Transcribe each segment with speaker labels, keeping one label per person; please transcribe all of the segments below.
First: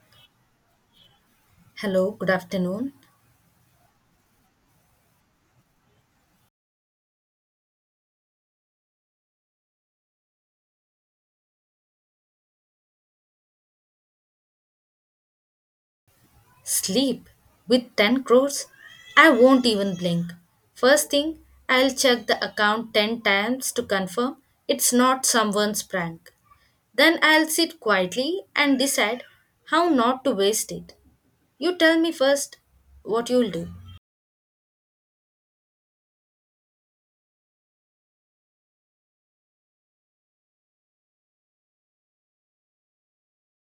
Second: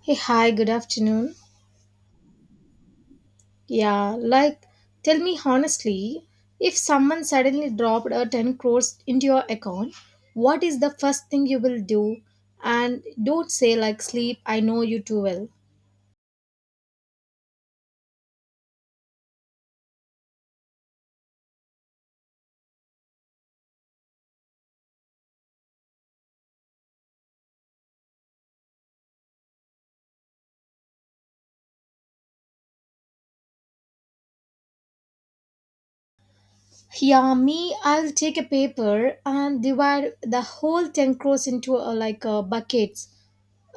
Speaker 1: Hey, hi, good afternoon.
Speaker 2: Hello, good afternoon.
Speaker 1: Yeah, like, tell me honestly, if someone suddenly dropped a 10 crores into your account, what is the first thing you will do? And don't say, like, sleep, I know you too well.
Speaker 2: Sleep with 10 crores? I won't even blink. First thing, I'll check the account 10 times to confirm it's not someone's prank. Then I'll sit quietly and decide how not to waste it. You tell me first what you'll do.
Speaker 1: Yeah, me, I'll take a paper and divide the whole 10 crores into buckets.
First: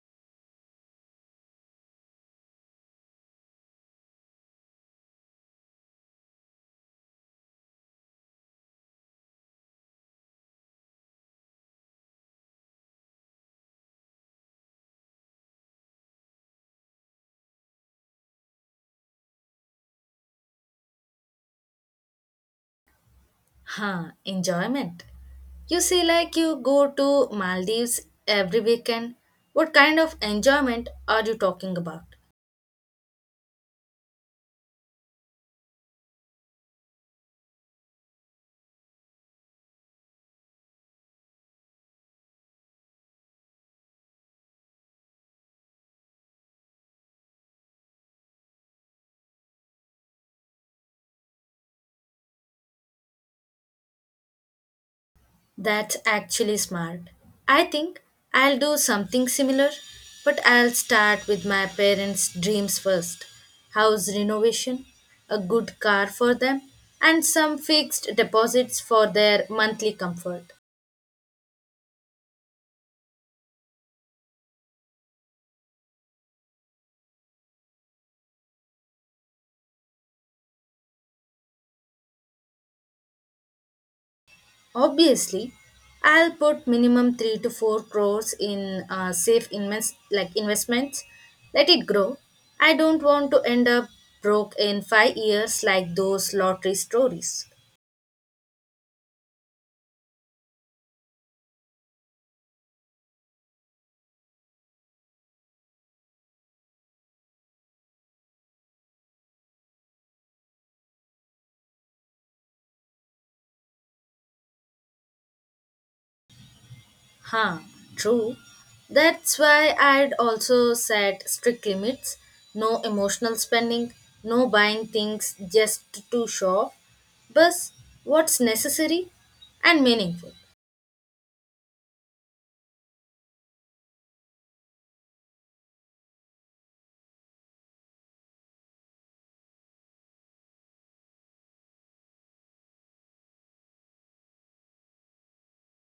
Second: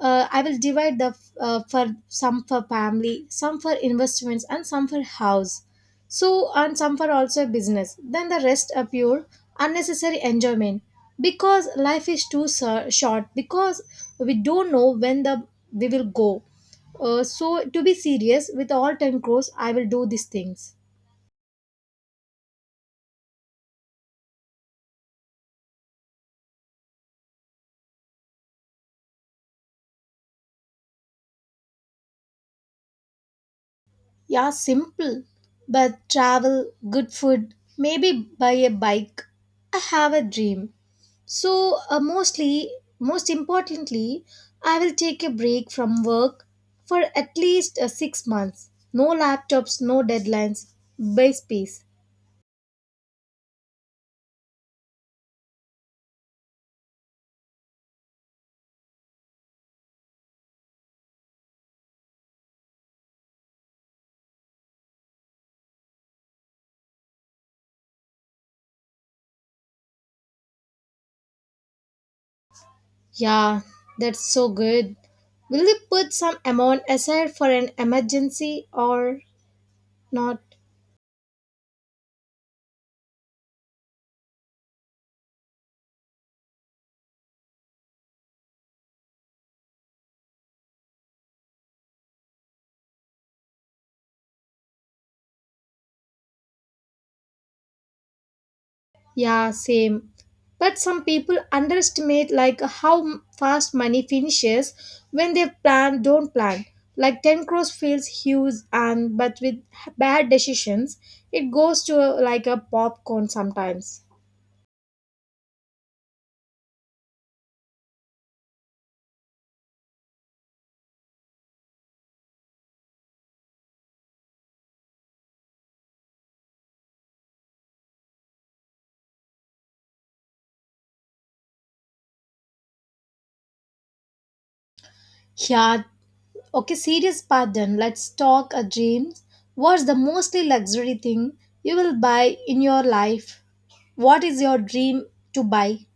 Speaker 1: I will divide the for some for family, some for investments, and some for house. So and some for also business. Then the rest are pure unnecessary enjoyment because life is too short. Because we don't know when the we will go. So to be serious, with all ten crores, I will do these things.
Speaker 2: Huh, enjoyment. You say, like you go to Maldives every weekend. What kind of enjoyment are you talking about?
Speaker 1: Yeah, simple. But travel, good food, maybe buy a bike. I have a dream. So, most importantly, I will take a break from work for at least six months. No laptops, no deadlines, base peace.
Speaker 2: That's actually smart. I think I'll do something similar, but I'll start with my parents' dreams first: house renovation, a good car for them, and some fixed deposits for their monthly comfort.
Speaker 1: Yeah, that's so good. Will you put some amount aside for an emergency or not?
Speaker 2: Obviously, I'll put minimum 3 to 4 crores in safe investments, let it grow. I don't want to end up broke in 5 years like those lottery stories.
Speaker 1: Yeah, same. But some people underestimate like how fast money finishes when they plan don't plan. Like 10 crores feels huge and but with bad decisions it goes to like a popcorn sometimes.
Speaker 2: Huh, true. That's why I'd also set strict limits: no emotional spending, no buying things just to show off, but what's necessary and meaningful.
Speaker 1: Yeah, okay, serious pardon. Let's talk a dream. What's the mostly luxury thing you will buy in your life? What is your dream to buy?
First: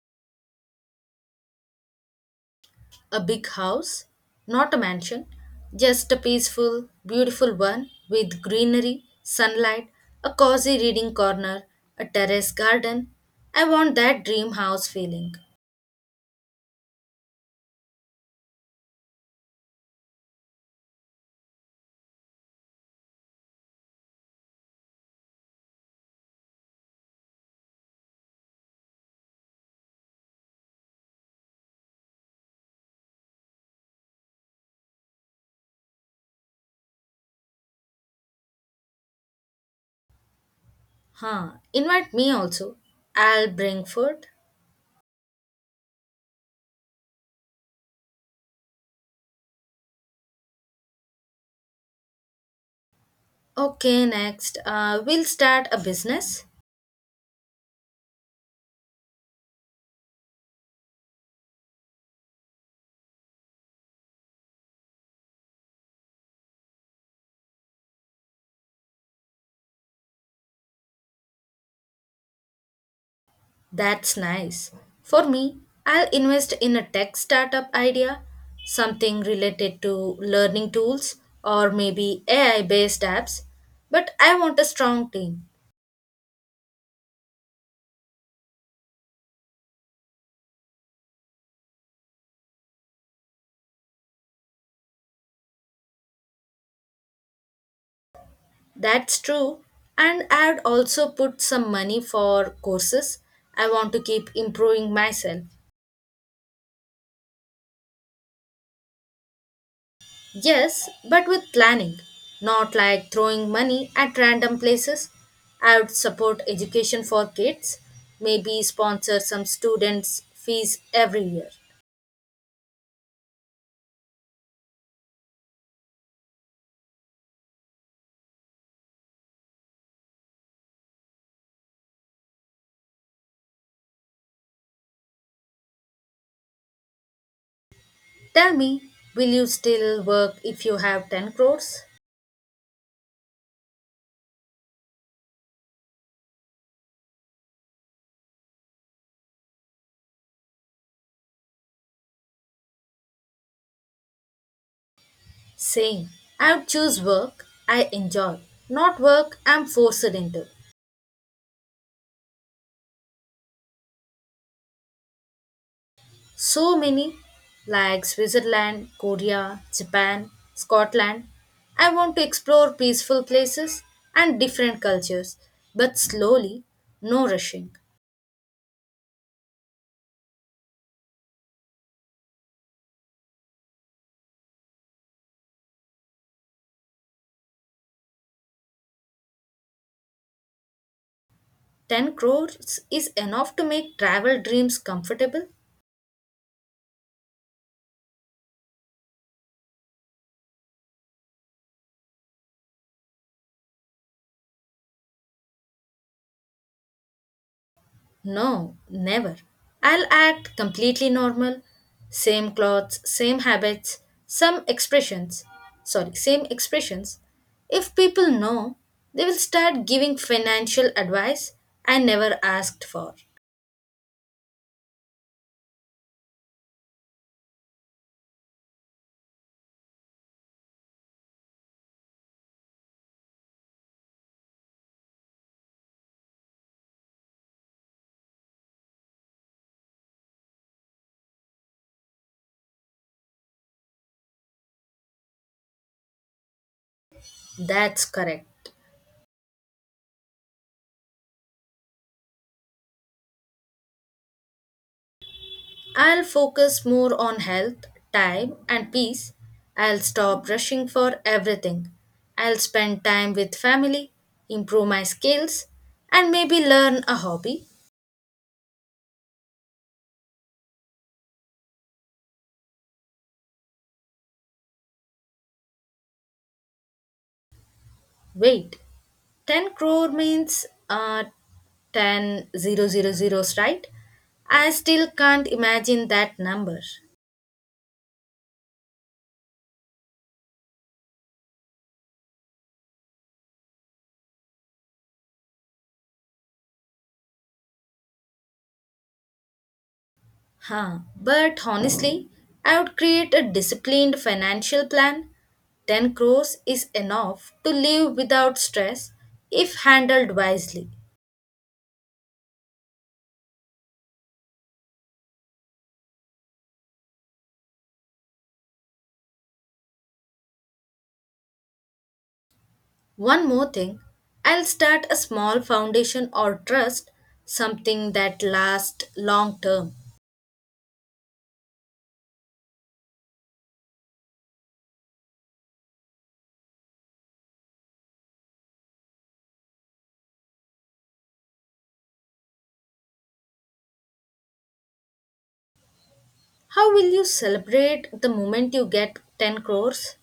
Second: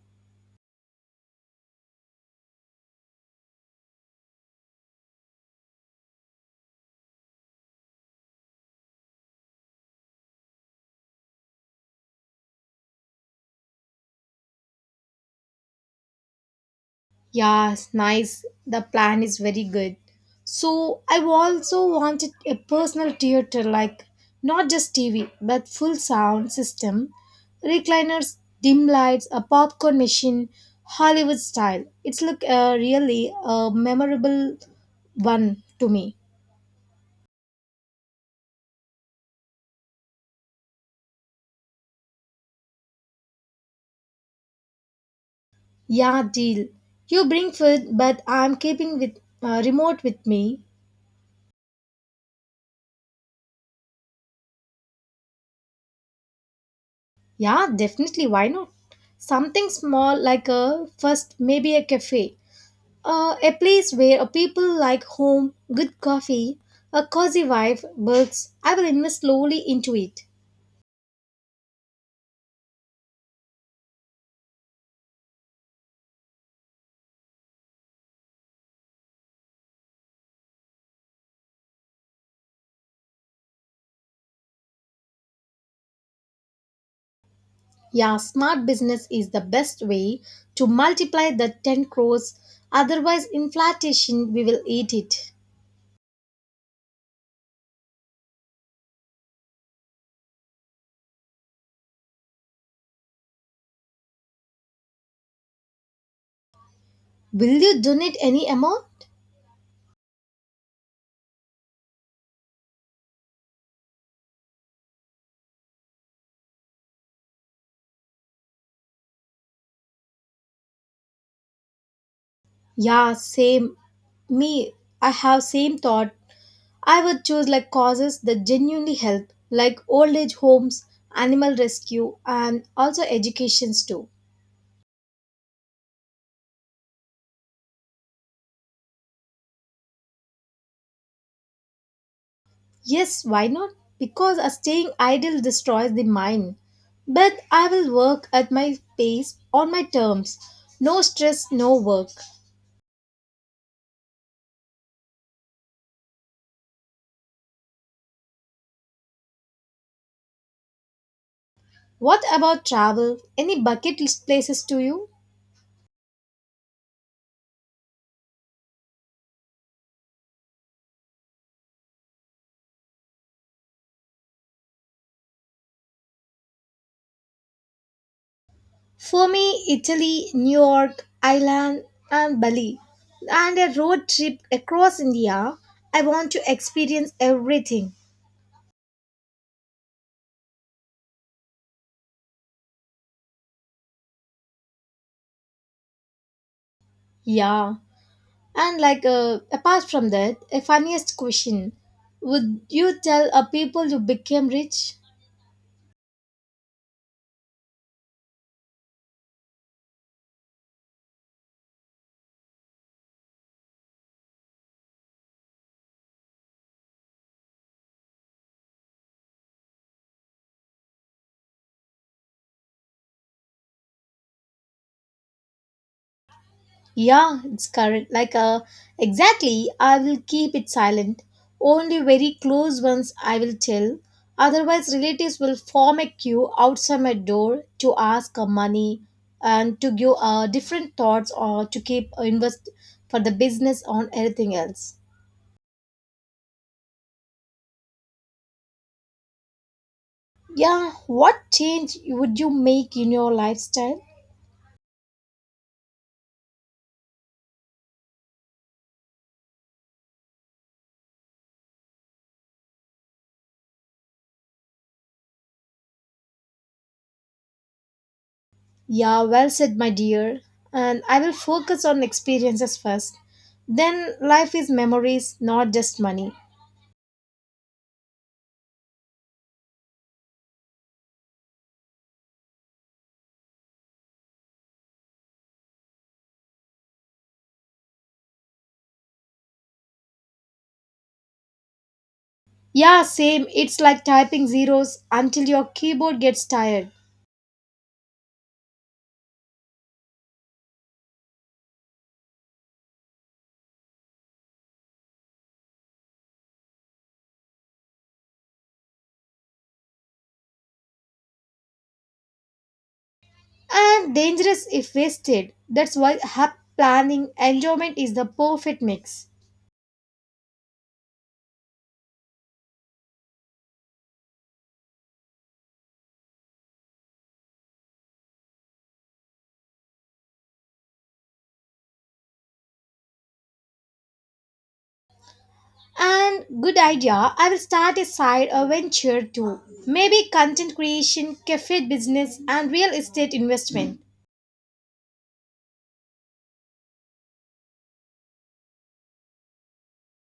Speaker 2: A big house, not a mansion, just a peaceful, beautiful one with greenery, sunlight, a cozy reading corner, a terrace garden. I want that dream house feeling.
Speaker 1: Yes, nice. The plan is very good. So I also wanted a personal theater like not just TV but full sound system, recliners, dim lights, a popcorn machine, Hollywood style. It's look really a memorable one to me.
Speaker 2: Huh, invite me also. I'll bring food.
Speaker 1: Yeah, deal. You bring food, but I'm keeping with remote with me.
Speaker 2: Okay, next. We'll start a business.
Speaker 1: Yeah, definitely. Why not? Something small like a first maybe a cafe. A place where a people like home, good coffee, a cozy wife, books. I will invest slowly into it.
Speaker 2: That's nice. For me, I'll invest in a tech startup idea, something related to learning tools or maybe AI based apps. But I want a strong team.
Speaker 1: Yeah, smart business is the best way to multiply the 10 crores. Otherwise, inflation, we will eat it.
Speaker 2: That's true. And I'd also put some money for courses. I want to keep improving myself.
Speaker 1: Will you donate any amount?
Speaker 2: Yes, but with planning, not like throwing money at random places. I would support education for kids, maybe sponsor some students' fees every year.
Speaker 1: Yeah, same. Me, I have same thought. I would choose like causes that genuinely help, like old age homes, animal rescue, and also educations too.
Speaker 2: Tell me, will you still work if you have 10 crores?
Speaker 1: Yes, why not? Because staying idle destroys the mind. But I will work at my pace, on my terms. No stress, no work.
Speaker 2: Same. I would choose work I enjoy, not work I'm forced into.
Speaker 1: What about travel? Any bucket list places to you?
Speaker 2: So many, like Switzerland, Korea, Japan, Scotland. I want to explore peaceful places and different cultures, but slowly, no rushing.
Speaker 1: For me, Italy, New York, Ireland, and Bali. And a road trip across India. I want to experience everything.
Speaker 2: 10 crores is enough to make travel dreams comfortable.
Speaker 1: Yeah. And like apart from that, a funniest question. Would you tell a people you became rich?
Speaker 2: No, never. I'll act completely normal. Same clothes, same habits, some expressions. Sorry, same expressions. If people know, they will start giving financial advice I never asked for.
Speaker 1: Yeah, it's current. Exactly. I will keep it silent. Only very close ones I will tell. Otherwise, relatives will form a queue outside my door to ask money and to give different thoughts or to keep invest for the business on everything else.
Speaker 2: That's correct.
Speaker 1: Yeah, what change would you make in your lifestyle?
Speaker 2: I'll focus more on health, time, and peace. I'll stop rushing for everything. I'll spend time with family, improve my skills, and maybe learn a hobby.
Speaker 1: Yeah, well said, my dear. And I will focus on experiences first. Then life is memories, not just money.
Speaker 2: Wait, 10 crore means ten zero zero zeros, right? I still can't imagine that number.
Speaker 1: Yeah, same. It's like typing zeros until your keyboard gets tired.
Speaker 2: Huh. But honestly, I would create a disciplined financial plan. 10 crores is enough to live without stress if handled wisely.
Speaker 1: And dangerous if wasted. That's why hub planning enjoyment is the perfect mix.
Speaker 2: One more thing, I'll start a small foundation or trust, something that lasts long term.
Speaker 1: And good idea. I will start a side venture too. Maybe content creation, cafe business, and real estate investment.
Speaker 2: How will you celebrate the moment you get 10 crores?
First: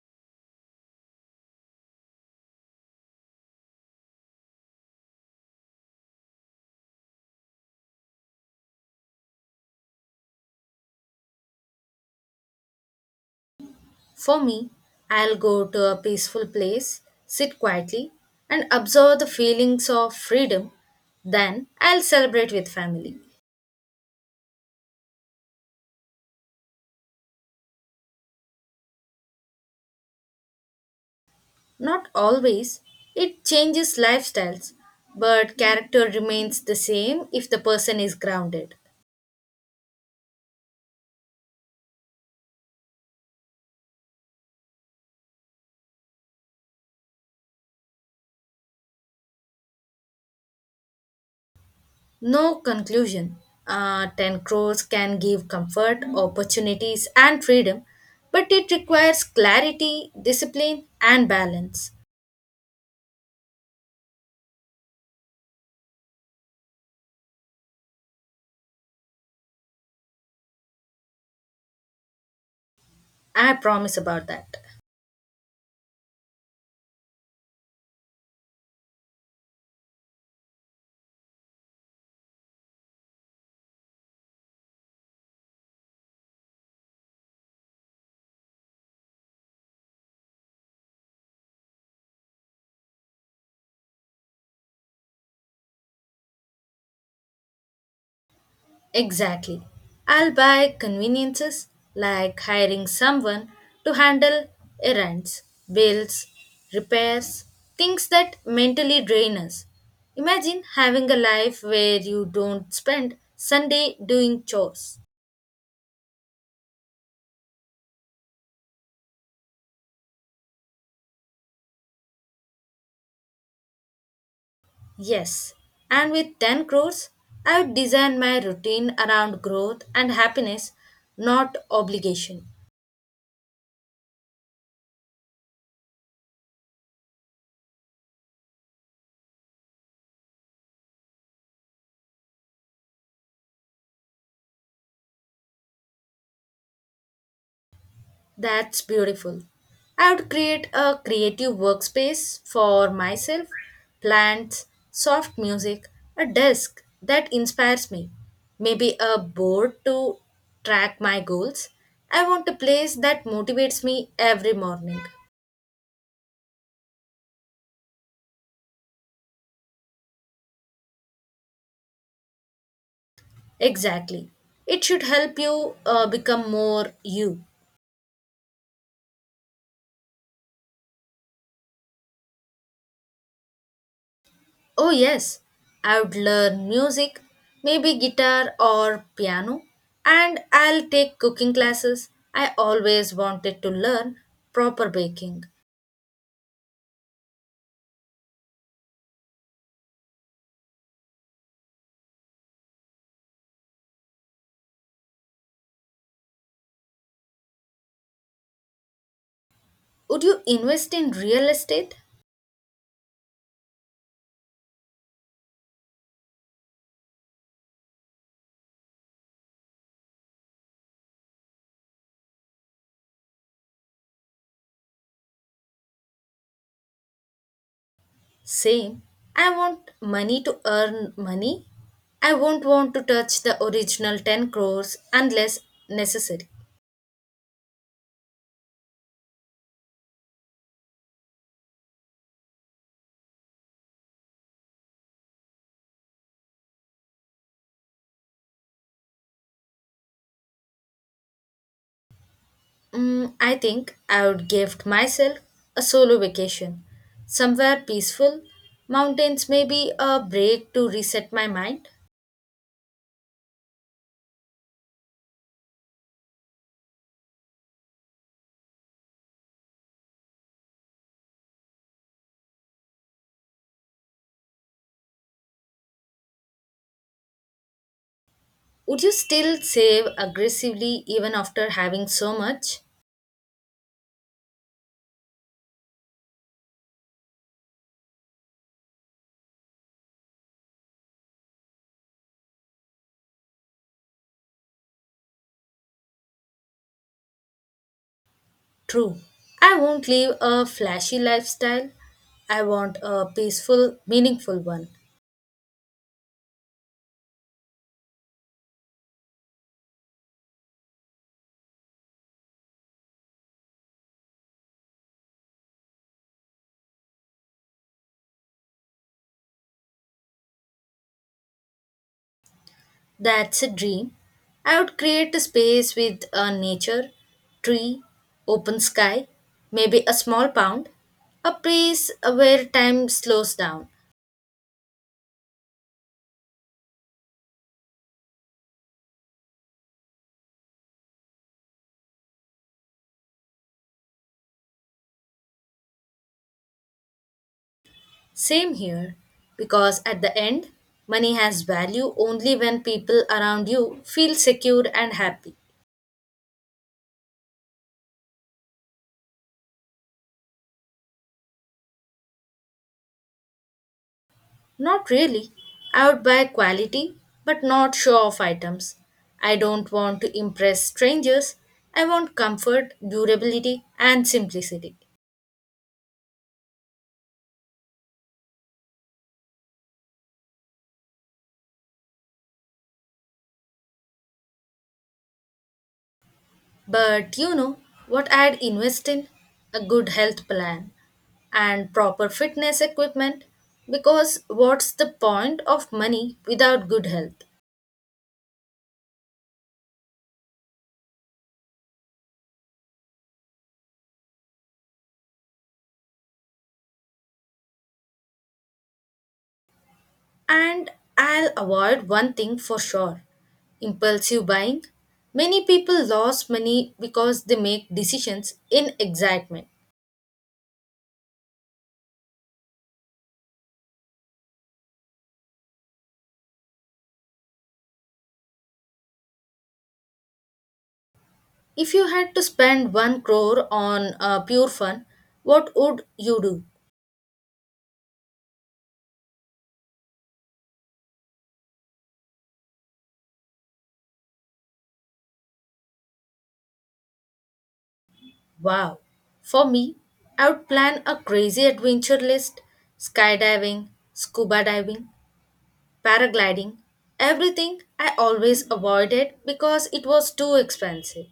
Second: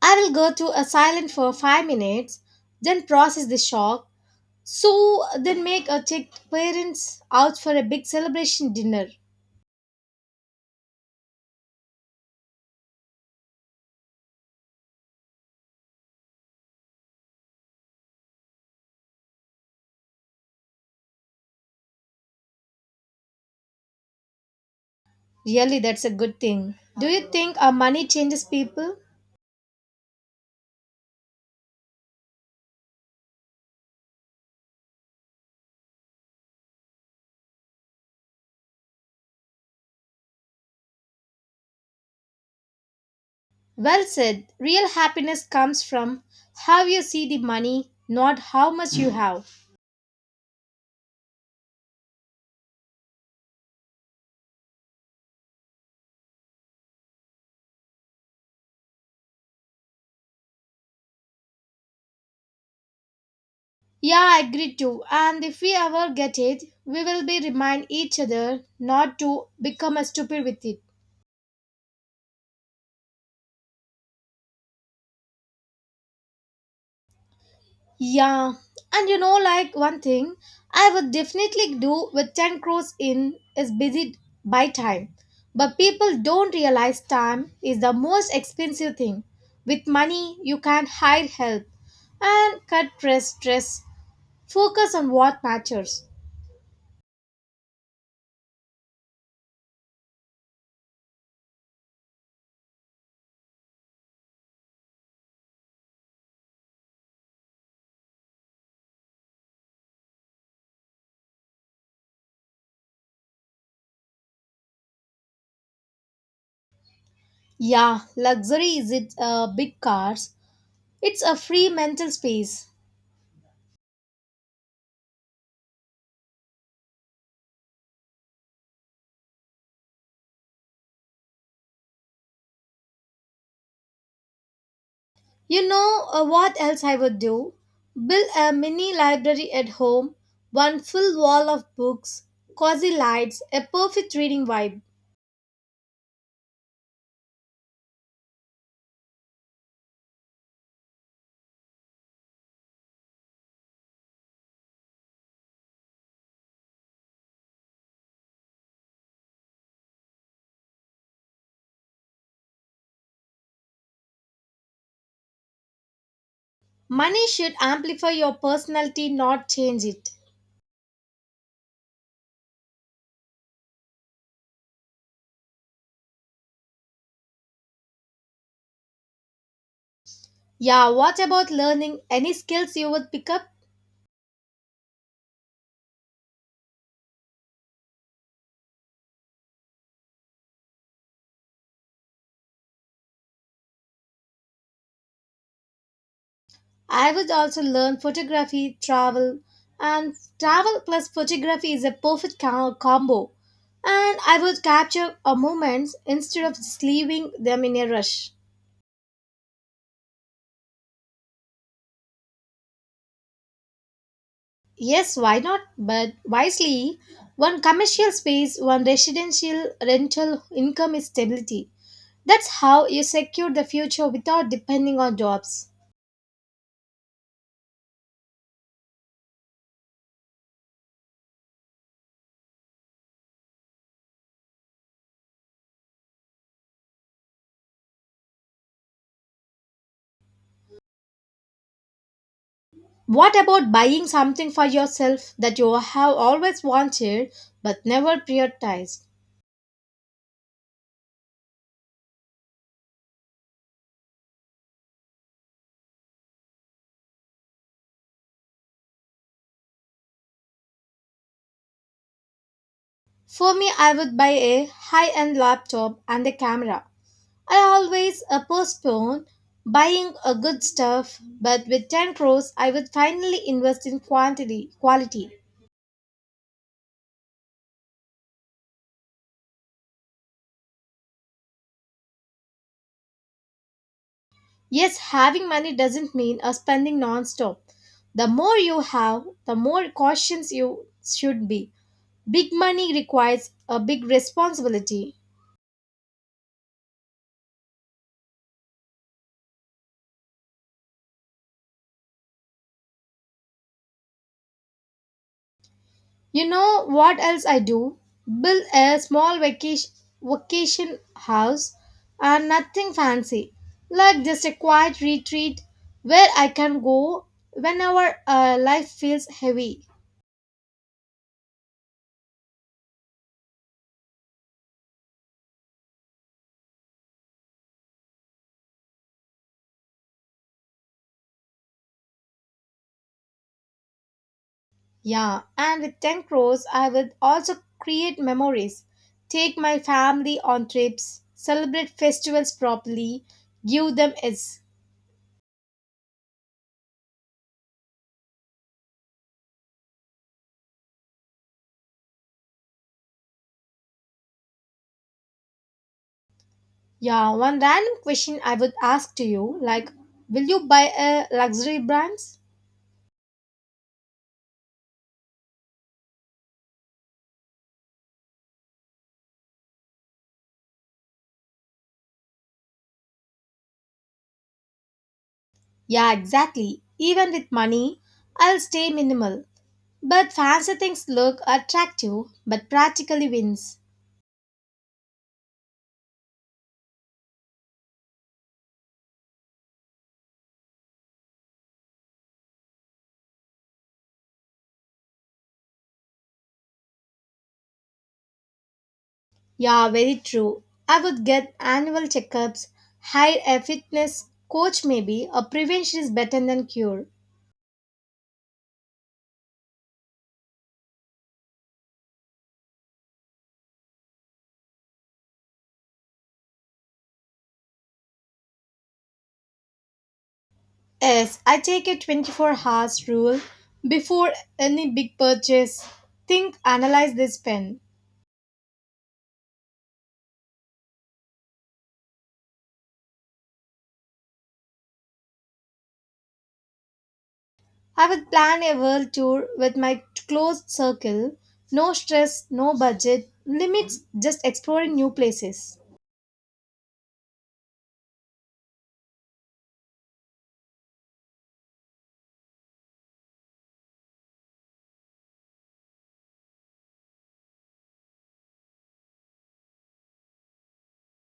Speaker 1: I will go to a silent for five minutes, then process the shock. So then make a take parents out for a big celebration dinner.
Speaker 2: For me, I'll go to a peaceful place, sit quietly, and observe the feelings of freedom. Then I'll celebrate with family.
Speaker 1: Really, that's a good thing. Do you think our money changes people?
Speaker 2: Not always, it changes lifestyles, but character remains the same if the person is grounded.
Speaker 1: Well said. Real happiness comes from how you see the money, not how much you have.
Speaker 2: No conclusion. 10 crores can give comfort, opportunities, and freedom, but it requires clarity, discipline, and balance.
Speaker 1: Yeah, I agree too. And if we ever get it, we will be remind each other not to become a stupid with it.
Speaker 2: I promise about that.
Speaker 1: Yeah, and you know, like one thing I would definitely do with 10 crores in is busy by time. But people don't realize time is the most expensive thing. With money, you can hire help and cut stress. Focus on what matters.
Speaker 2: Exactly. I'll buy conveniences like hiring someone to handle errands, bills, repairs, things that mentally drain us. Imagine having a life where you don't spend Sunday doing chores.
Speaker 1: Yeah, luxury is it big cars, it's a free mental space.
Speaker 2: Yes, and with 10 crores, I would design my routine around growth and happiness, not obligation.
Speaker 1: You know what else I would do? Build a mini library at home, one full wall of books, cozy lights, a perfect reading vibe.
Speaker 2: That's beautiful. I would create a creative workspace for myself, plants, soft music, a desk that inspires me, maybe a board to track my goals. I want a place that motivates me every morning.
Speaker 1: Money should amplify your personality, not change it.
Speaker 2: Exactly. It should help you become more you.
Speaker 1: Yeah, what about learning any skills you would pick up?
Speaker 2: Oh, yes, I would learn music, maybe guitar or piano, and I'll take cooking classes. I always wanted to learn proper baking.
Speaker 1: I would also learn photography, travel, and travel plus photography is a perfect combo. And I would capture a moments instead of just leaving them in a rush.
Speaker 2: Would you invest in real estate?
Speaker 1: Yes, why not? But wisely, one commercial space, one residential rental income is stability. That's how you secure the future without depending on jobs.
Speaker 2: Same. I want money to earn money. I won't want to touch the original 10 crores unless necessary.
Speaker 1: What about buying something for yourself that you have always wanted but never prioritized?
Speaker 2: Mm, I think I would give myself a solo vacation, somewhere peaceful, mountains maybe a break to reset my mind.
Speaker 1: For me, I would buy a high end laptop and a camera. I always postpone buying a good stuff, but with 10 crores, I would finally invest in quality.
Speaker 2: Would you still save aggressively even after having so much?
Speaker 1: Yes, having money doesn't mean spending non-stop. The more you have, the more cautious you should be. Big money requires a big responsibility.
Speaker 2: True. I won't live a flashy lifestyle. I want a peaceful, meaningful one.
Speaker 1: You know what else I do? Build a small vacation house and nothing fancy. Like just a quiet retreat where I can go whenever life feels heavy.
Speaker 2: That's a dream. I would create a space with a nature, tree, open sky, maybe a small pond, a place where time slows down.
Speaker 1: Yeah, and with 10 crores, I will also create memories, take my family on trips, celebrate festivals properly, give them is.
Speaker 2: Same here, because at the end, money has value only when people around you feel secure and happy.
Speaker 1: Yeah, one random question I would ask to you like, will you buy a luxury brands?
Speaker 2: Not really. I would buy quality, but not show off items. I don't want to impress strangers. I want comfort, durability, and simplicity.
Speaker 1: Yeah, exactly. Even with money, I'll stay minimal. But fancy things look attractive, but practically wins.
Speaker 2: But you know what I'd invest in? A good health plan and proper fitness equipment because what's the point of money without good health?
Speaker 1: Yeah, very true. I would get annual checkups, hire a fitness coach maybe, or prevention is better than cure.
Speaker 2: And I'll avoid one thing for sure: impulsive buying. Many people lose money because they make decisions in excitement.
Speaker 1: Yes, I take a 24 hours rule before any big purchase. Think, analyze this pen.
Speaker 2: If you had to spend 1 crore on pure fun, what would you do?
Speaker 1: I would plan a world tour with my closed circle. No stress, no budget, limits, just exploring new places.
Speaker 2: Wow. For me, I would plan a crazy adventure list: skydiving, scuba diving, paragliding, everything I always avoided because it was too expensive.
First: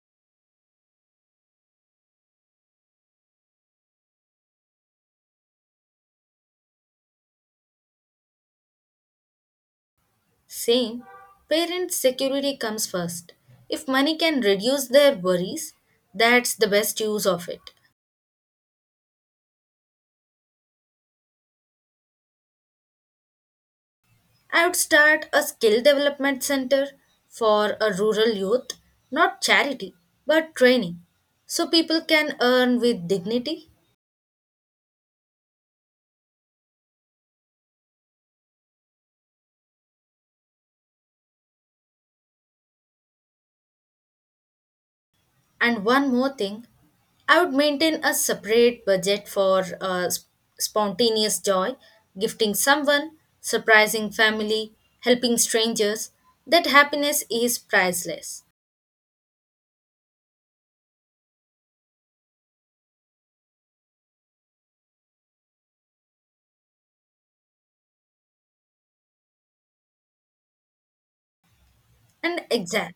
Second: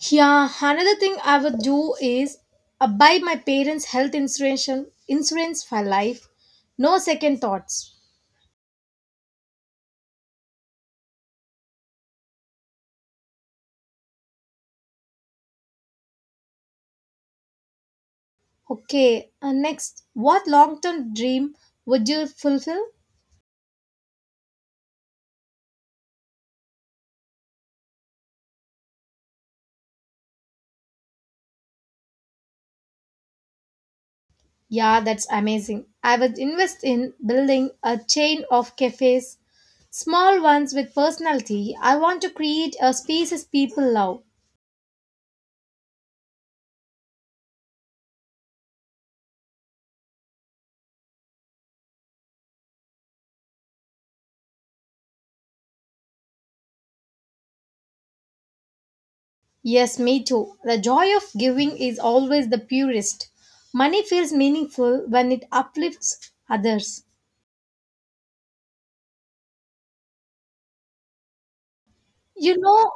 Speaker 1: Yeah, another thing I would do is buy my parents' health insurance for life. No second thoughts.
Speaker 2: Same, parents' security comes first. If money can reduce their worries, that's the best use of it.
Speaker 1: Okay, next, what long-term dream would you fulfill?
Speaker 2: I would start a skill development center for a rural youth, not charity, but training, so people can earn with dignity.
Speaker 1: Yeah, that's amazing. I would invest in building a chain of cafes, small ones with personality. I want to create a spaces people love.
Speaker 2: And one more thing, I would maintain a separate budget for spontaneous joy, gifting someone, surprising family, helping strangers. That happiness is priceless.
Speaker 1: Yes, me too. The joy of giving is always the purest. Money feels meaningful when it uplifts others.
Speaker 2: And
Speaker 1: You know,
Speaker 2: exact,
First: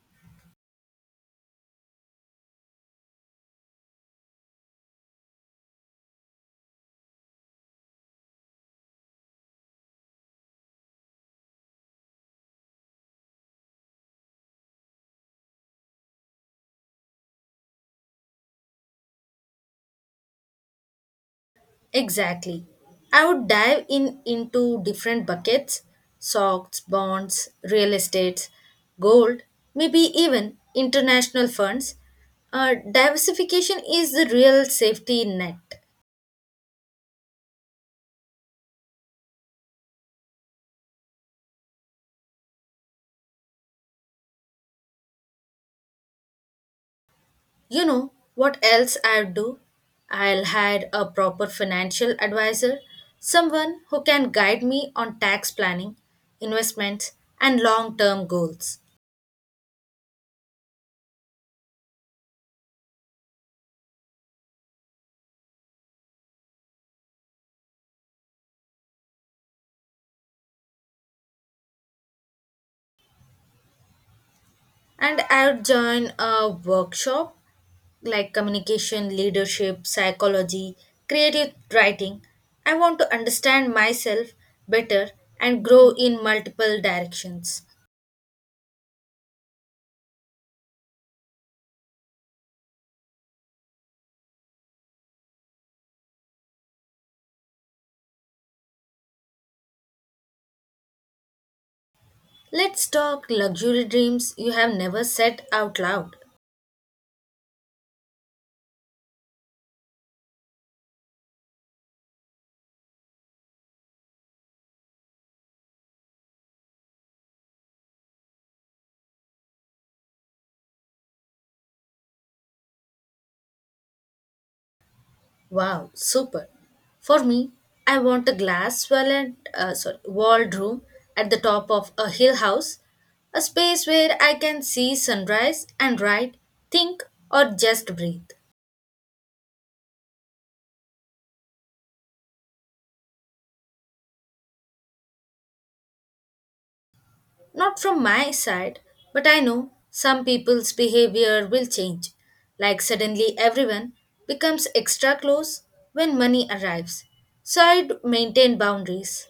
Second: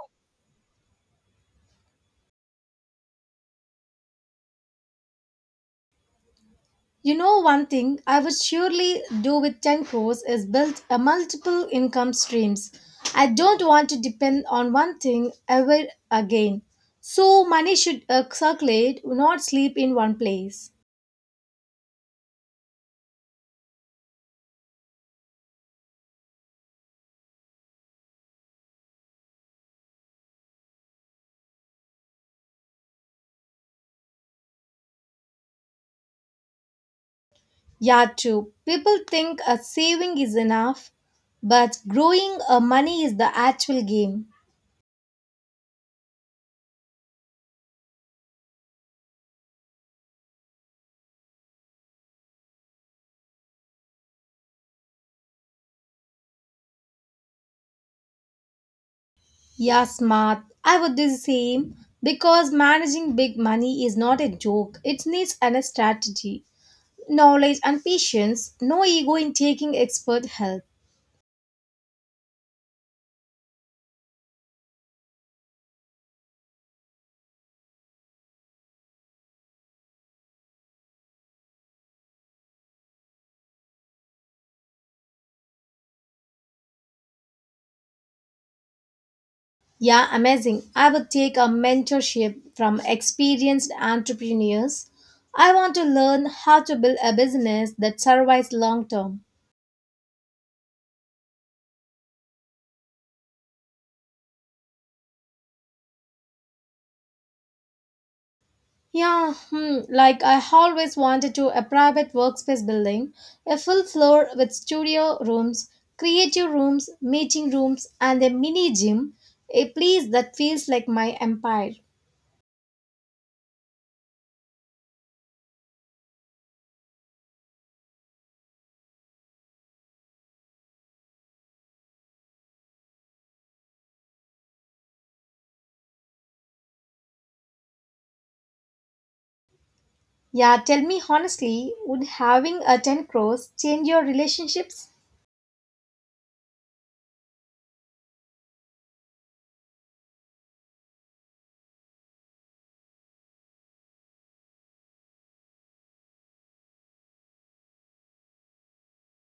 Speaker 1: you know one thing I would surely do with 10 crores is build a multiple income streams. I don't want to depend on one thing ever again. So money should circulate, not sleep in one place.
Speaker 2: exactly. I would dive in into different buckets: stocks, bonds, real estates, gold, maybe even international funds. Diversification is the real safety net.
Speaker 1: Yeah, true. People think a saving is enough, but growing a money is the actual game.
Speaker 2: You know what else I will do? I'll hire a proper financial advisor, someone who can guide me on tax planning, investments, and long term goals.
Speaker 1: Yeah, smart. I would do the same because managing big money is not a joke. It needs an strategy, knowledge, and patience. No ego in taking expert help.
Speaker 2: And I'll join a workshop like communication, leadership, psychology, creative writing. I want to understand myself better and grow in multiple directions.
Speaker 1: Yeah, amazing. I would take a mentorship from experienced entrepreneurs. I want to learn how to build a business that survives long term.
Speaker 2: Let's talk luxury dreams you have never said out loud.
Speaker 1: Yeah, hmm, like I always wanted to a private workspace building, a full floor with studio rooms, creative rooms, meeting rooms, and a mini gym, a place that feels like my empire.
Speaker 2: Wow, super. For me, I want a glass walled room at the top of a hill house, a space where I can see sunrise and write, think, or just breathe.
Speaker 1: Yeah, tell me honestly, would having a 10 crores change your relationships?
Speaker 2: Not from my side, but I know some people's behavior will change. Like suddenly everyone becomes extra close when money arrives. So I'd maintain boundaries.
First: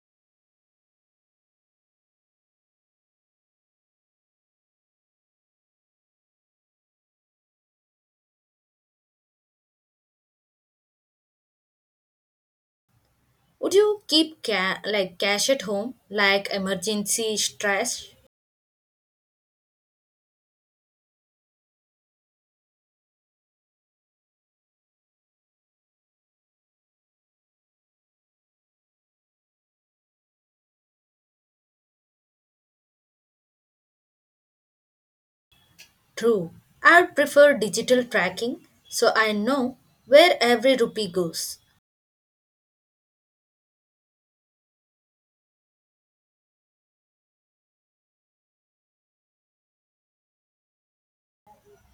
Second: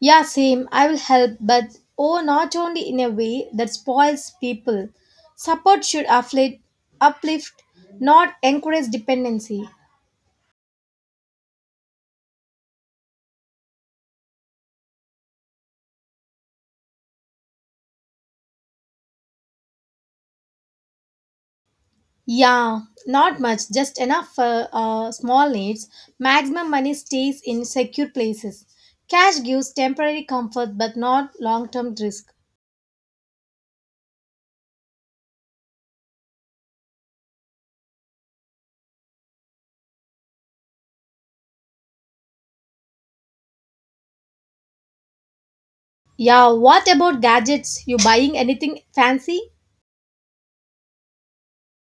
Speaker 1: Yeah, same. I will help, but oh, not only in a way that spoils people. Support should uplift, not encourage dependency.
Speaker 2: Would you keep cash at home, like emergency stress?
Speaker 1: Yeah, not much, just enough for small needs. Maximum money stays in secure places. Cash gives temporary comfort but not long term risk.
Speaker 2: True. I prefer digital tracking so I know where every rupee goes.
Speaker 1: Yeah, what about gadgets? You buying anything fancy?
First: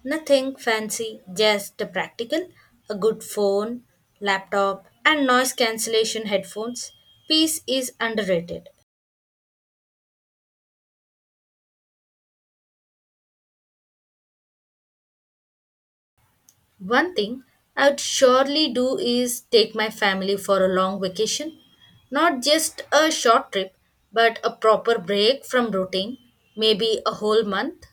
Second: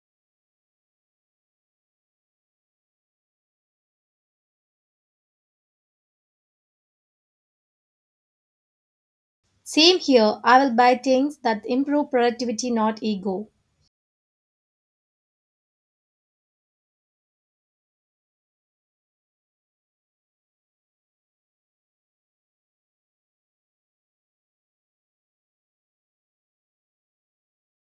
Speaker 2: Nothing fancy, just the practical, a good phone, laptop, and noise cancellation headphones. Peace is underrated.
Speaker 1: Same here. I will buy things that improve productivity, not ego.
Speaker 2: One thing I would surely do is take my family for a long vacation. Not just a short trip, but a proper break from routine, maybe a whole month.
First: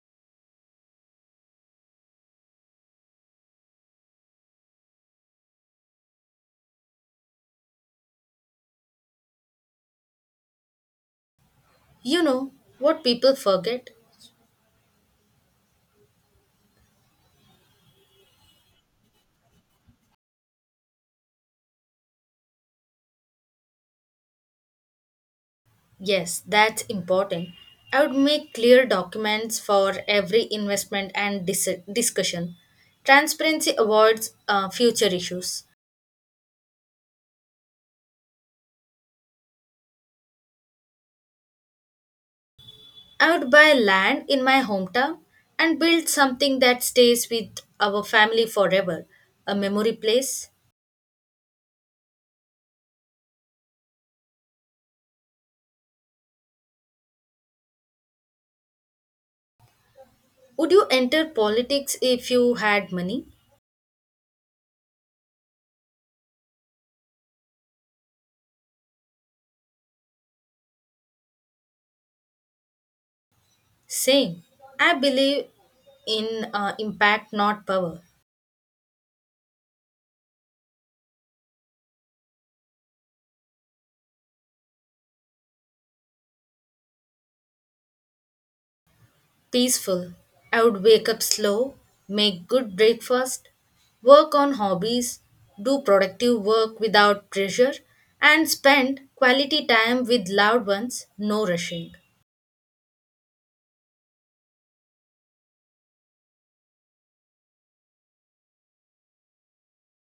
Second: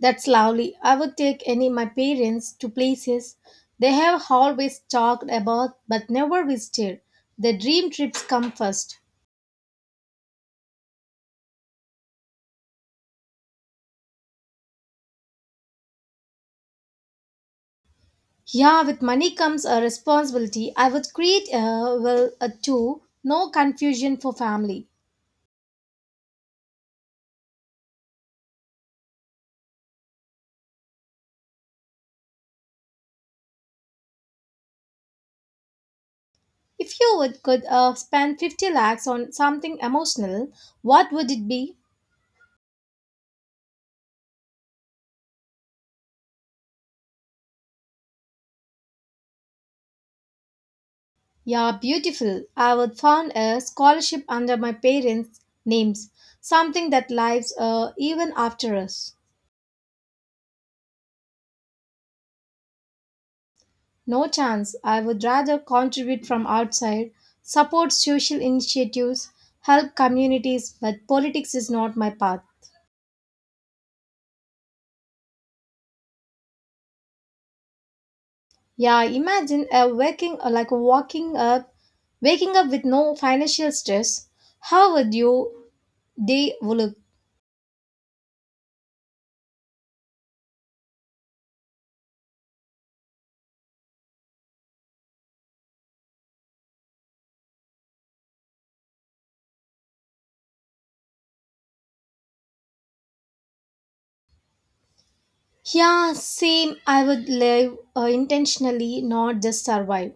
Speaker 1: That's lovely. I would take any my parents to places they have always talked about but never visited. The dream trips come first.
Speaker 2: You know what people forget?
Speaker 1: Yeah, with money comes a responsibility. I would create a well a two, no confusion for family.
Speaker 2: Yes, that's important. I would make clear documents for every investment and discussion. Transparency avoids future issues.
Speaker 1: If you would could spend 50 lakhs on something emotional, what would it be?
Speaker 2: I would buy land in my hometown and build something that stays with our family forever: a memory place.
Speaker 1: Yeah, beautiful. I would found a scholarship under my parents' names, something that lives even after us.
Speaker 2: Would you enter politics if you had money?
Speaker 1: No chance. I would rather contribute from outside, support social initiatives, help communities, but politics is not my path.
Speaker 2: Same. I believe in impact, not power.
Speaker 1: Yeah, imagine a waking like walking up, waking up with no financial stress. How would you day look?
Speaker 2: Peaceful. I would wake up slow, make good breakfast, work on hobbies, do productive work without pressure, and spend quality time with loved ones, no rushing.
Speaker 1: Yeah, same. I would live intentionally, not just survive.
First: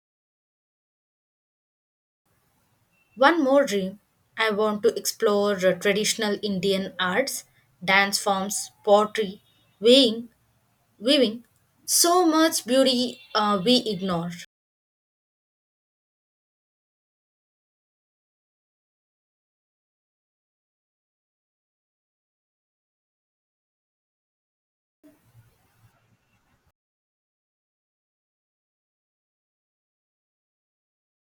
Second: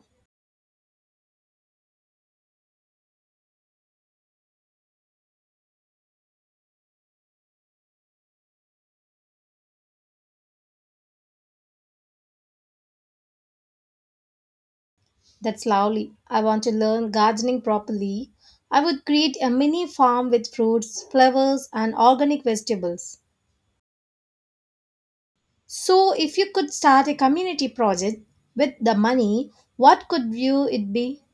Speaker 2: One more dream: I want to explore traditional Indian arts, dance forms, pottery, weighing, weaving, so much beauty we ignore.
Speaker 1: That's lovely. I want to learn gardening properly. I would create a mini farm with fruits, flowers, and organic vegetables. So, if you could start a community project with the money, what could you it be?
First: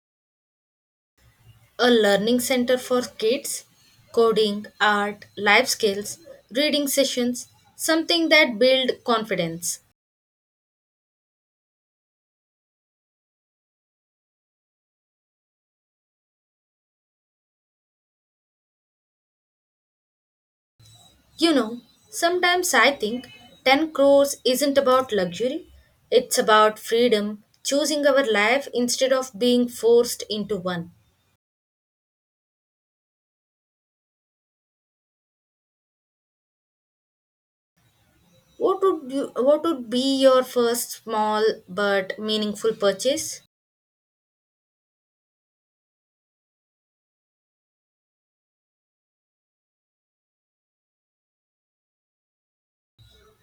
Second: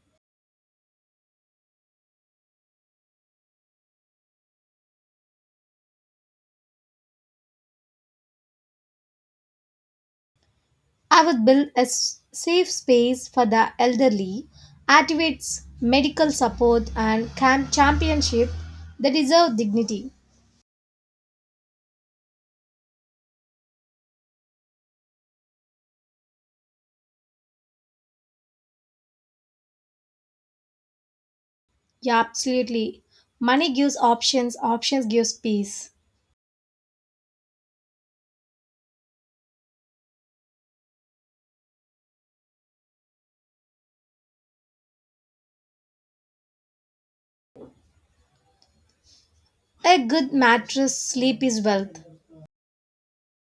Speaker 2: A learning center for kids: coding, art, life skills, reading sessions, something that build confidence.
Speaker 1: I would build a safe space for the elderly, activates medical support and camp championship that deserve dignity.
Speaker 2: You know, sometimes I think 10 crores isn't about luxury, it's about freedom, choosing our life instead of being forced into one.
Speaker 1: Yeah, absolutely. Money gives options, options gives peace.
Speaker 2: What would be your first small but meaningful purchase?
Speaker 1: A good mattress sleep is wealth.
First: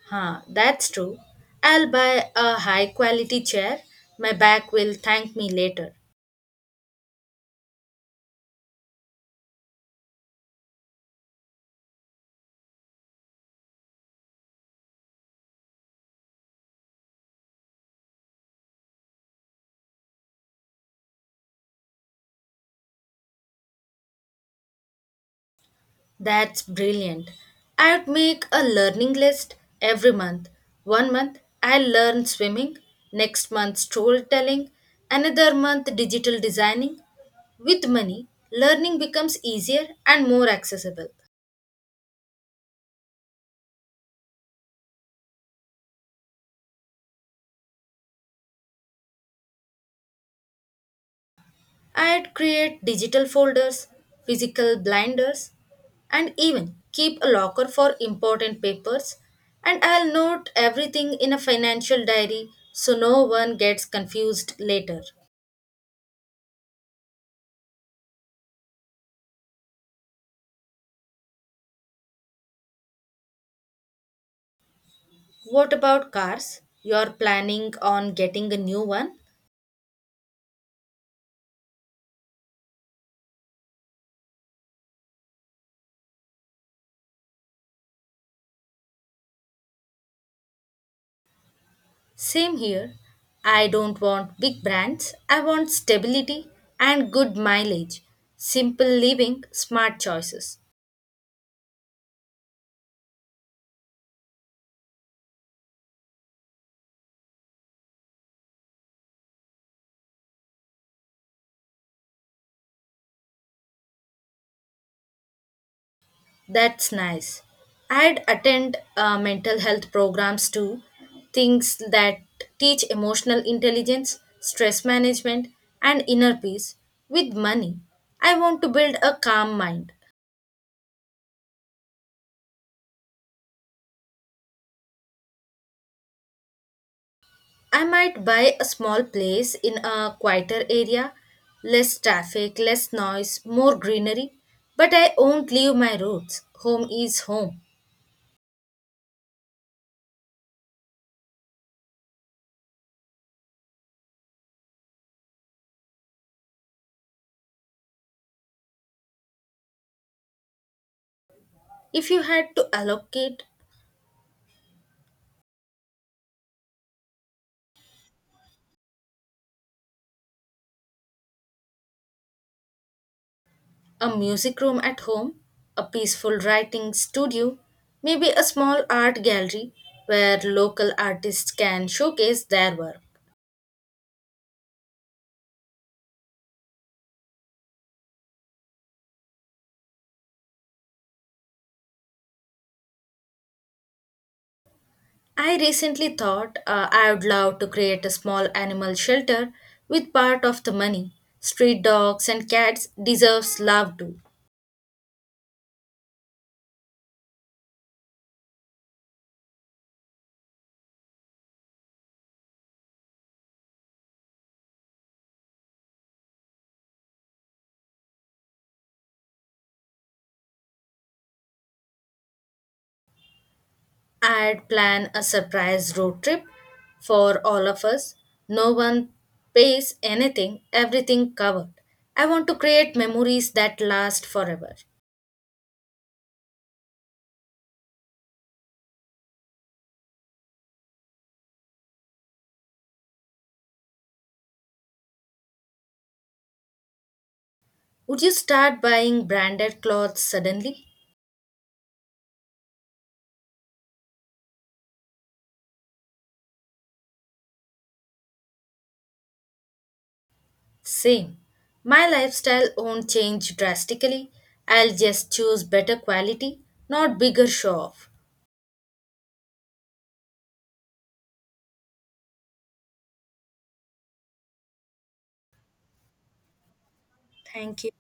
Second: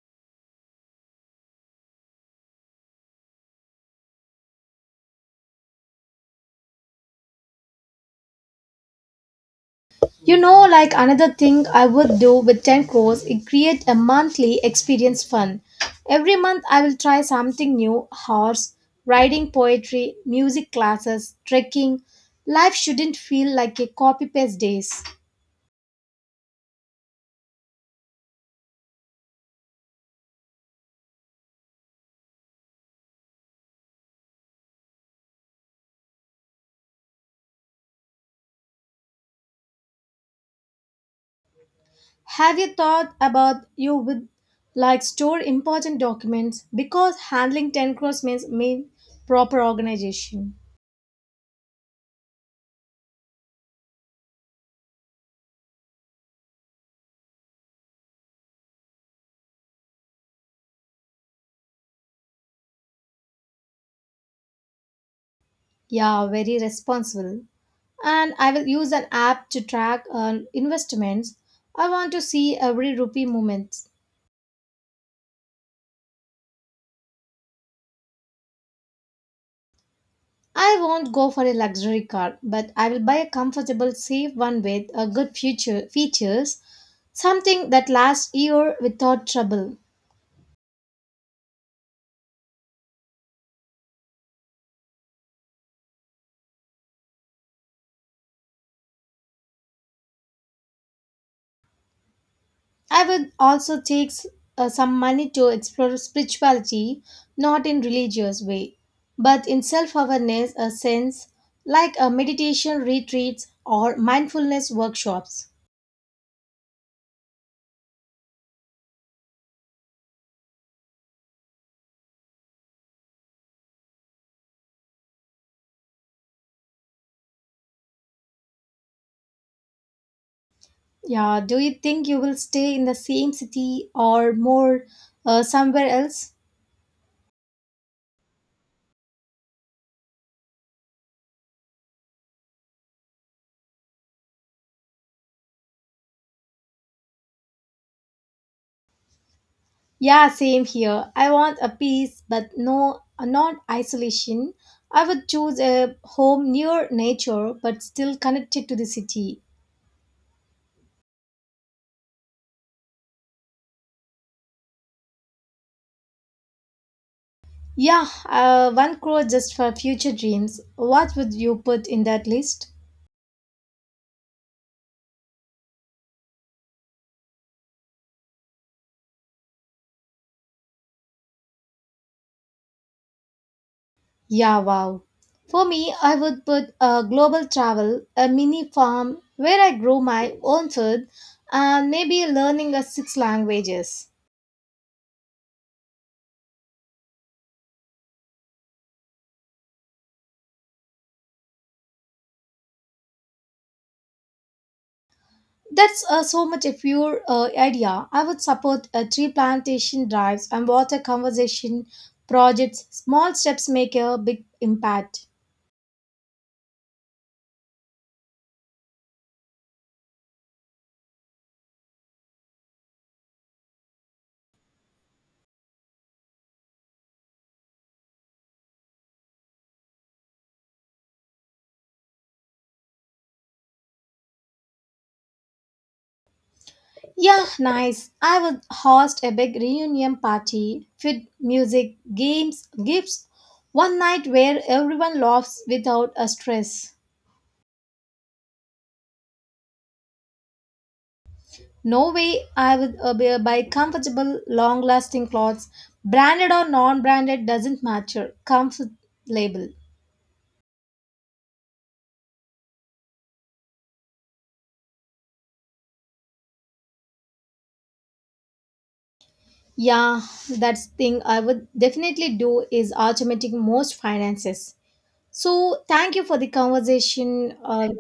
Speaker 2: Huh, that's true. I'll buy a high quality chair. My back will thank me later.
Speaker 1: You know, like another thing I would do with 10 crores is create a monthly experience fund. Every month I will try something new horse, riding poetry, music classes, trekking. Life shouldn't feel like a copy paste days.
Speaker 2: That's brilliant. I'd make a learning list every month. One month I'll learn swimming, next month storytelling, another month digital designing. With money, learning becomes easier and more accessible.
Speaker 1: Have you thought about you would like store important documents because handling 10 crores means mean proper organization.
Speaker 2: I'd create digital folders, physical blinders, and even keep a locker for important papers. And I'll note everything in a financial diary so no one gets confused later.
Speaker 1: Yeah, very responsible. And I will use an app to track investments. I want to see every rupee movements.
Speaker 2: What about cars? You're planning on getting a new one?
Speaker 1: I won't go for a luxury car, but I will buy a comfortable, safe one with a good future features, something that lasts year without trouble.
Speaker 2: Same here. I don't want big brands. I want stability and good mileage. Simple living, smart choices.
Speaker 1: I will also take some money to explore spirituality, not in religious way, but in self-awareness, a sense like a meditation retreats or mindfulness workshops.
Speaker 2: That's nice. I'd attend mental health programs too, things that teach emotional intelligence, stress management, and inner peace with money. I want to build a calm mind.
Speaker 1: Yeah, do you think you will stay in the same city or more somewhere else?
Speaker 2: I might buy a small place in a quieter area, less traffic, less noise, more greenery, but I won't leave my roots. Home is home.
Speaker 1: Yeah, same here. I want a peace, but no, not isolation. I would choose a home near nature, but still connected to the city.
Speaker 2: If you had to allocate
Speaker 1: Yeah, one crore just for future dreams. What would you put in that list?
Speaker 2: a music room at home, a peaceful writing studio, maybe a small art gallery where local artists can showcase their work,
Speaker 1: Yeah, wow. For me, I would put a global travel, a mini farm where I grow my own food, and maybe learning a six languages.
Speaker 2: I recently thought I would love to create a small animal shelter with part of the money. Street dogs and cats deserves love too.
Speaker 1: That's so much a pure idea. I would support tree plantation drives and water conservation projects. Small steps make a big impact.
Speaker 2: I'd plan a surprise road trip for all of us. No one pays anything, everything covered. I want to create memories that last forever.
Speaker 1: Yeah, nice. I would host a big reunion party, food, music, games, gifts, one night where everyone laughs without a stress.
Speaker 2: Would you start buying branded clothes suddenly?
Speaker 1: No way I would buy comfortable, long lasting clothes. Branded or non branded doesn't matter. Comfort label.
Speaker 2: Same. My lifestyle won't change drastically. I'll just choose better quality, not bigger show off.
Speaker 1: Yeah, that's thing I would definitely do is automating most finances. So thank you for the conversation.
Speaker 2: Thank you.